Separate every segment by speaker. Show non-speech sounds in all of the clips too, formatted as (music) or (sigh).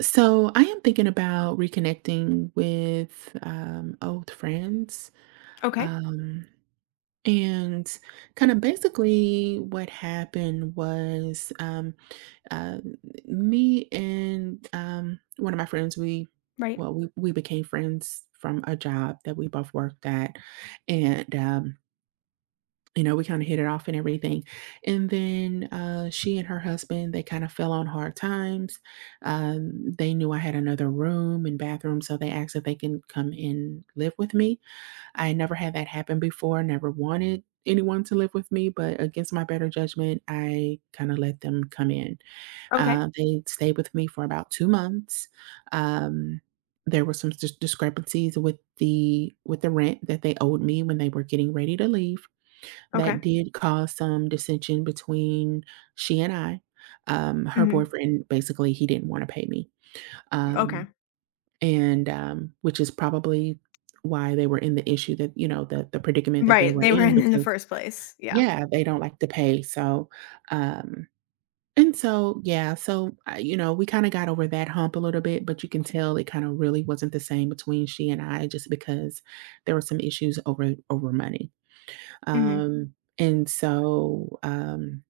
Speaker 1: So I am thinking about reconnecting with old friends.
Speaker 2: Okay.
Speaker 1: Um, and kind of basically what happened was uh, me and one of my friends,
Speaker 2: Right.
Speaker 1: well, we became friends from a job that we both worked at. And we kinda hit it off and everything, and then, she and her husband, they kinda fell on hard times. They knew I had another room and bathroom, so they asked if they can come and live with me. I had never had that happen before, never wanted anyone to live with me, but against my better judgment, I kinda let them come in.
Speaker 2: Okay.
Speaker 1: They stayed with me for about 2 months. Um, there were some discrepancies with the rent that they owed me when they were getting ready to leave. That
Speaker 2: Okay.
Speaker 1: did cause some dissension between she and I. Her
Speaker 2: Mhm.
Speaker 1: boyfriend, basically, he didn't wanna pay me, um,
Speaker 2: Okay.
Speaker 1: and, which is probably why they were in the issue that the predicament that they
Speaker 2: Right,
Speaker 1: were
Speaker 2: they were
Speaker 1: in
Speaker 2: in the
Speaker 1: because
Speaker 2: first place. Yeah.
Speaker 1: yeah, they don't like to pay, so, um and so, yeah, so, we kinda got over that hump a little bit, but you can tell it kinda really wasn't the same between she and I just because there were some issues over money.
Speaker 2: Mhm.
Speaker 1: And so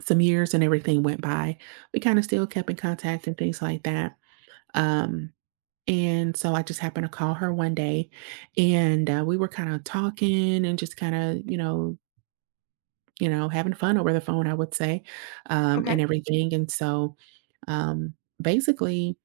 Speaker 1: Some years and everything went by. We kind of still kept in contact and things like that. Um, and so I just happened to call her one day, and we were kind of talking and just kind of having fun over the phone, I would say, and
Speaker 2: Okay.
Speaker 1: everything. And so um, basically.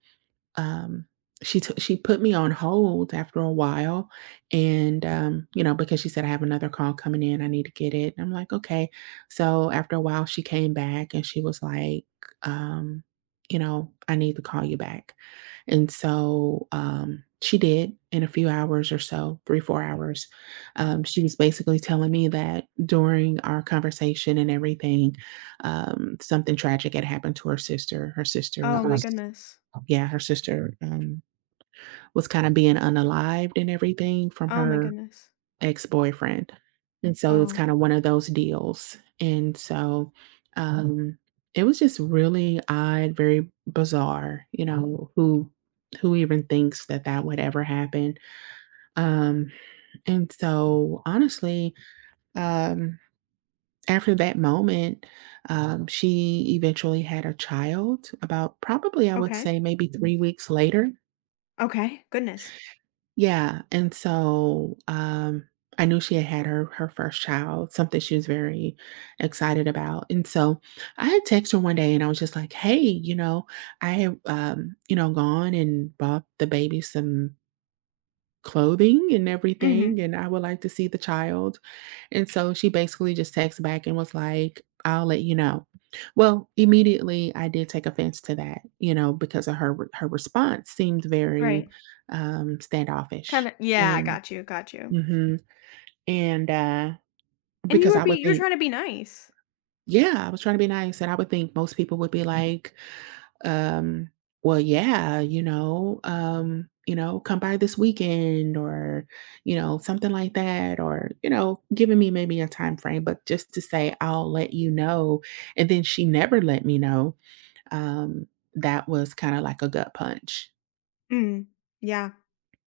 Speaker 1: Um, she put me on hold after a while, and, because she said, "I have another call coming in, I need to get it," and I'm like, "Okay." So after a while, she came back and she was like, um, "I need to call you back." And so, she did in a few hours or so, 3, 4 hours. She was basically telling me that during our conversation and everything, something tragic had happened to her sister. Her sister,
Speaker 2: Oh
Speaker 1: oh,
Speaker 2: my
Speaker 1: was,
Speaker 2: goodness.
Speaker 1: yeah, her sister, was kinda being unalived and everything from
Speaker 2: Oh my
Speaker 1: her
Speaker 2: goodness.
Speaker 1: ex-boyfriend, and so it was
Speaker 2: Oh.
Speaker 1: kinda one of those deals, and so, mm, it was just really odd, very bizarre, who even thinks that that would ever happen, um, and so, honestly, um, after that moment, she eventually had a child about probably, I would
Speaker 2: Okay.
Speaker 1: say, maybe 3 weeks later.
Speaker 2: Okay. Goodness.
Speaker 1: Yeah, and so, I knew she had had her first child, something she was very excited about, and so I had texted her one day, and I was just like, "Hey, you know, I have, gone and bought the baby some clothing and everything,
Speaker 2: Mhm.
Speaker 1: and I would like to see the child." And so she basically just texted back and was like, "I'll let you know." Well, immediately I did take offense to that, because of her response seemed very
Speaker 2: Right.
Speaker 1: standoffish.
Speaker 2: Kinda Yeah, I
Speaker 1: And
Speaker 2: got you, got you.
Speaker 1: mhm, and
Speaker 2: And
Speaker 1: because I would
Speaker 2: you were
Speaker 1: think,
Speaker 2: trying to be nice.
Speaker 1: yeah, I was trying to be nice and I would think most people would be like, um, well, yeah, come by this weekend or, something like that, or, giving me maybe a time frame, but just to say, I'll let you know. And then she never let me know. Um, that was kind of like a gut punch.
Speaker 2: Mm. Yeah.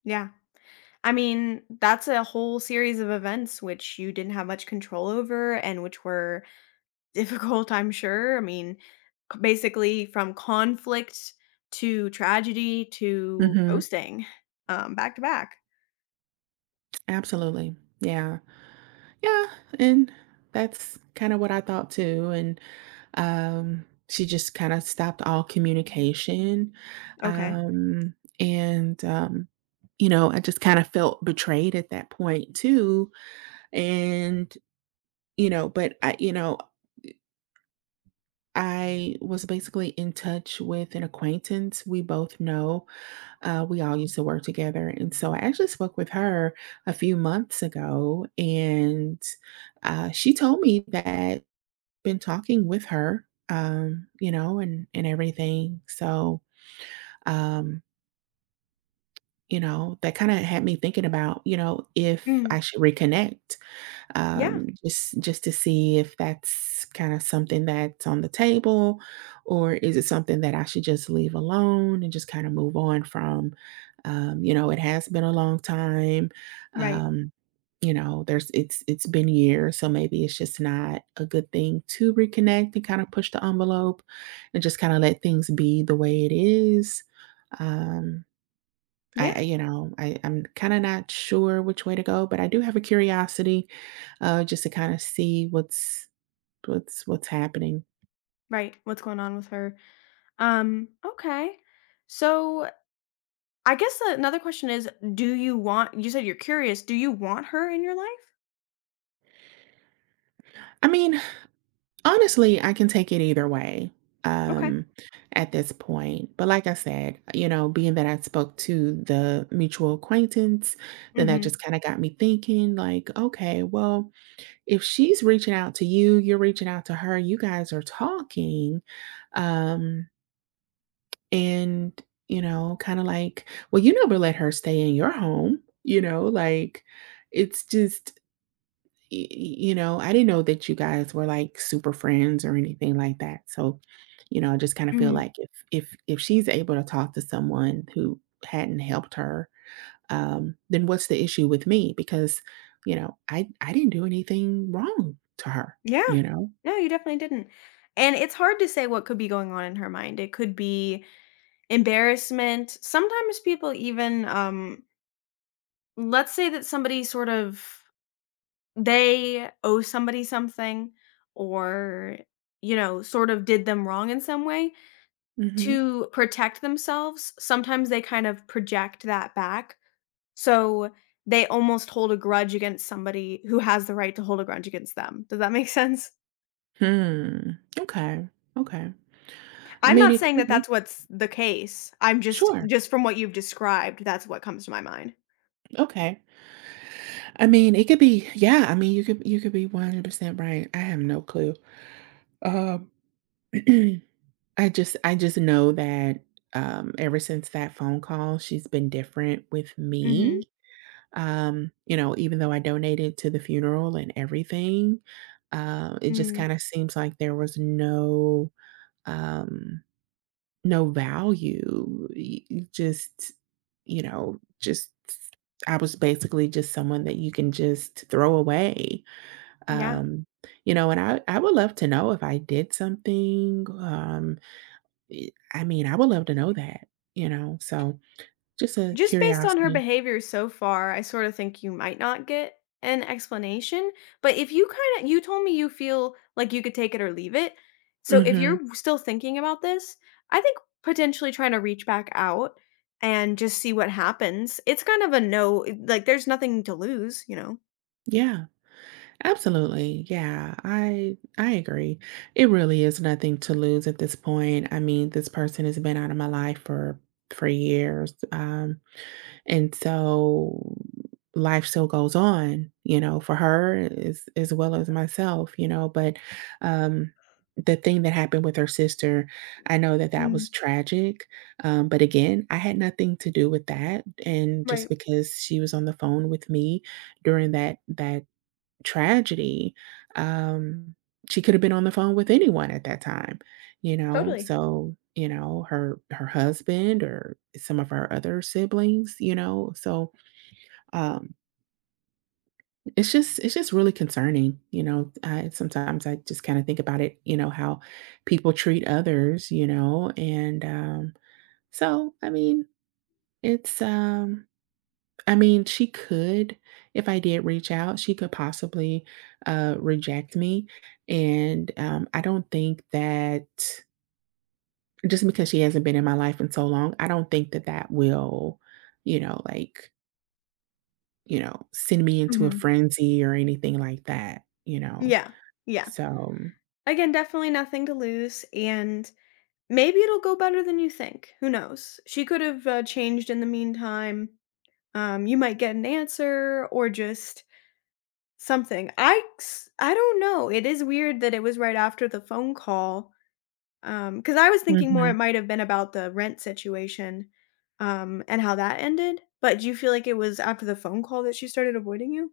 Speaker 2: Yeah. I mean, that's a whole series of events which you didn't have much control over and which were difficult, I'm sure. I mean, c basically from conflict to tragedy to
Speaker 1: Mhm.
Speaker 2: ghosting, back to back.
Speaker 1: Absolutely. Yeah. Yeah, and that's kinda what I thought too, and, she just kinda stopped all communication,
Speaker 2: Okay.
Speaker 1: um, and, um, I just kinda felt betrayed at that point too, and, but I was basically in touch with an acquaintance we both know. We all used to work together. And so I actually spoke with her a few months ago, and she told me that been talking with her, and everything. So, um, that kind of had me thinking about, if I
Speaker 2: Mm.
Speaker 1: should reconnect,
Speaker 2: Yeah.
Speaker 1: just to see if that's kind of something that's on the table, or is it something that I should just leave alone and just kind of move on from? You know, it has been a long time.
Speaker 2: Right.
Speaker 1: Um, you know, there's It's been years, so maybe it's just not a good thing to reconnect and kind of push the envelope and just kind of let things be the way it is. Um,
Speaker 2: Yeah.
Speaker 1: I'm kinda not sure which way to go, but I do have a curiosity, just to kinda see what's happening.
Speaker 2: Right. What's going on with her? Okay. So I guess another question is, do you want you said you're curious, do you want her in your life?
Speaker 1: I mean, honestly, I can take it either way,
Speaker 2: Okay.
Speaker 1: um, at this point, but like I said, being that I spoke to the mutual acquaintance, then that
Speaker 2: Mhm.
Speaker 1: just kinda got me thinking like, "Okay, well, if she's reaching out to you, you're reaching out to her, you guys are talking, um" And, kinda like, "Well, you never let her stay in your home," like, it's just I didn't know that you guys were, like, super friends or anything like that, so, I just kinda feel
Speaker 2: Mm.
Speaker 1: like if she's able to talk to someone who hadn't helped her, then what's the issue with me? Because, I didn't do anything wrong to her,
Speaker 2: Yeah.
Speaker 1: you know?
Speaker 2: No, you definitely didn't. And it's hard to say what could be going on in her mind. It could be embarrassment. Sometimes people even, let's say that somebody sort of they owe somebody something or, sort of did them wrong in some way.
Speaker 1: Mhm.
Speaker 2: To protect themselves, sometimes they kind of project that back. So they almost hold a grudge against somebody who has the right to hold a grudge against them. Does that make (laughs) sense?
Speaker 1: Hmm. Okay. Okay. I
Speaker 2: I'm
Speaker 1: mean,
Speaker 2: not
Speaker 1: it
Speaker 2: saying
Speaker 1: could
Speaker 2: that
Speaker 1: be.
Speaker 2: that's what's the case. I'm just
Speaker 1: Sure.
Speaker 2: just from what you've described, that's what comes to my mind.
Speaker 1: Okay. I mean, it could be, yeah, I mean, you could be 100% right. I have no clue. Um, (clears throat) I just know that, ever since that phone call, she's been different with me.
Speaker 2: Mhm.
Speaker 1: Even though I donated to the funeral and everything, it just
Speaker 2: Mm.
Speaker 1: kinda seems like there was um, no value. Y y just, you know, just I was basically just someone that you can just throw away.
Speaker 2: Yeah.
Speaker 1: Um, and I would love to know if I did something, e I mean, I would love to know that, you know? So, just a
Speaker 2: Just based on her
Speaker 1: curiosity.
Speaker 2: behavior so far, I sort of think you might not get an explanation, but if you told me you feel like you could take it or leave it, so if
Speaker 1: Mhm.
Speaker 2: you're still thinking about this, I think potentially trying to reach back out and just see what happens. It's kind of a no like, there's nothing to lose, you know?
Speaker 1: Yeah. Absolutely, yeah. I agree. It really is nothing to lose at this point. I mean, this person has been out of my life for years. And so life still goes on, you know, for her as well as myself, but um the thing that happened with her sister, I know that that
Speaker 2: Mm,
Speaker 1: was tragic. But again, I had nothing to do with that. And just
Speaker 2: right.
Speaker 1: because she was on the phone with me during that tragedy, um, she could have been on the phone with anyone at that time,
Speaker 2: Totally.
Speaker 1: so, her husband or some of her other siblings, so, um, it's just really concerning, I sometimes I just kinda think about it, how people treat others, and, so, I mean, it's, um I mean, she could if I did reach out, she could possibly, reject me, and, I don't think that just because she hasn't been in my life in so long, I don't think that that will, you know, like, send me into a
Speaker 2: Mhm.
Speaker 1: frenzy or anything like that, you know?
Speaker 2: Yeah. Yeah.
Speaker 1: So
Speaker 2: Again, definitely nothing to lose, and maybe it'll go better than you think. Who knows? She could have, changed in the meantime. You might get an answer or just something. I don't know. It is weird that it was right after the phone call. Because I was thinking more it
Speaker 1: mhm.
Speaker 2: might have been about the rent situation, and how that ended. But do you feel like it was after the phone call that she started avoiding you?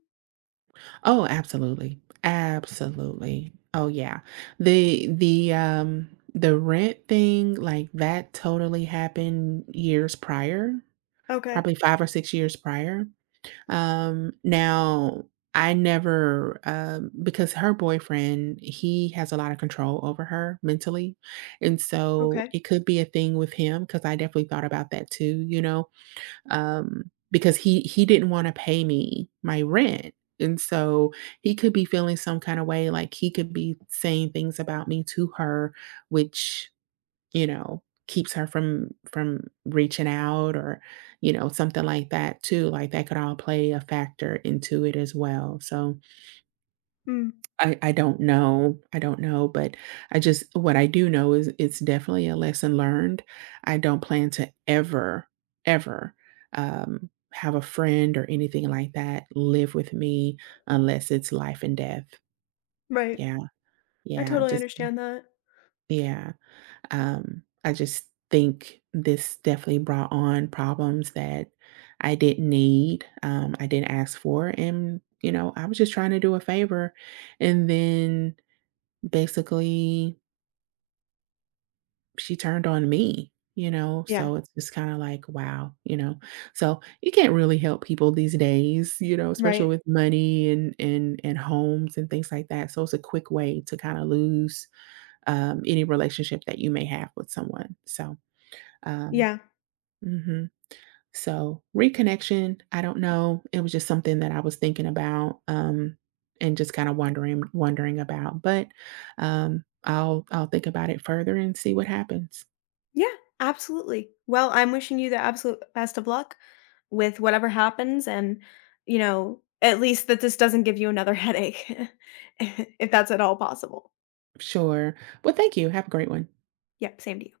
Speaker 1: Oh, absolutely. Absolutely. Oh, yeah. The the rent thing, like, that totally happened years prior.
Speaker 2: Okay.
Speaker 1: Probably 5 or 6 years prior. Now I never, because her boyfriend, he has a lot of control over her mentally, and so
Speaker 2: Okay.
Speaker 1: it could be a thing with him because I definitely thought about that too, because he didn't wanna pay me my rent, and so he could be feeling some kinda way, like, he could be saying things about me to her, which you know, keeps her from reaching out or, something like that too. Like that could all play a factor into it as well. So
Speaker 2: Mm,
Speaker 1: I don't know. I don't know, but I just what I do know is it's definitely a lesson learned. I don't plan to ever, ever have a friend or anything like that live with me unless it's life and death.
Speaker 2: right.
Speaker 1: Yeah.
Speaker 2: I
Speaker 1: Yeah.
Speaker 2: totally
Speaker 1: Just
Speaker 2: understand that.
Speaker 1: yeah. I just think this definitely brought on problems that I didn't need. I didn't ask for, and I was just trying to do a favor, and then basically she turned on me. You know,
Speaker 2: Yeah.
Speaker 1: so it's just kind of like, wow. So you can't really help people these days, especially
Speaker 2: Right.
Speaker 1: with money and and homes and things like that. So it's a quick way to kind of lose any relationship that you may have with someone. So um,
Speaker 2: Yeah.
Speaker 1: hmm So reconnection, I don't know. It was just something that I was thinking about, and just kind of wondering about. But I'll think about it further and see what happens.
Speaker 2: Yeah, absolutely. Well, I'm wishing you the absolute best of luck with whatever happens and, at least that this doesn't give you another (laughs) headache (laughs) if that's at all possible.
Speaker 1: Sure. Well, thank you. Have a great one.
Speaker 2: Yep, same to you.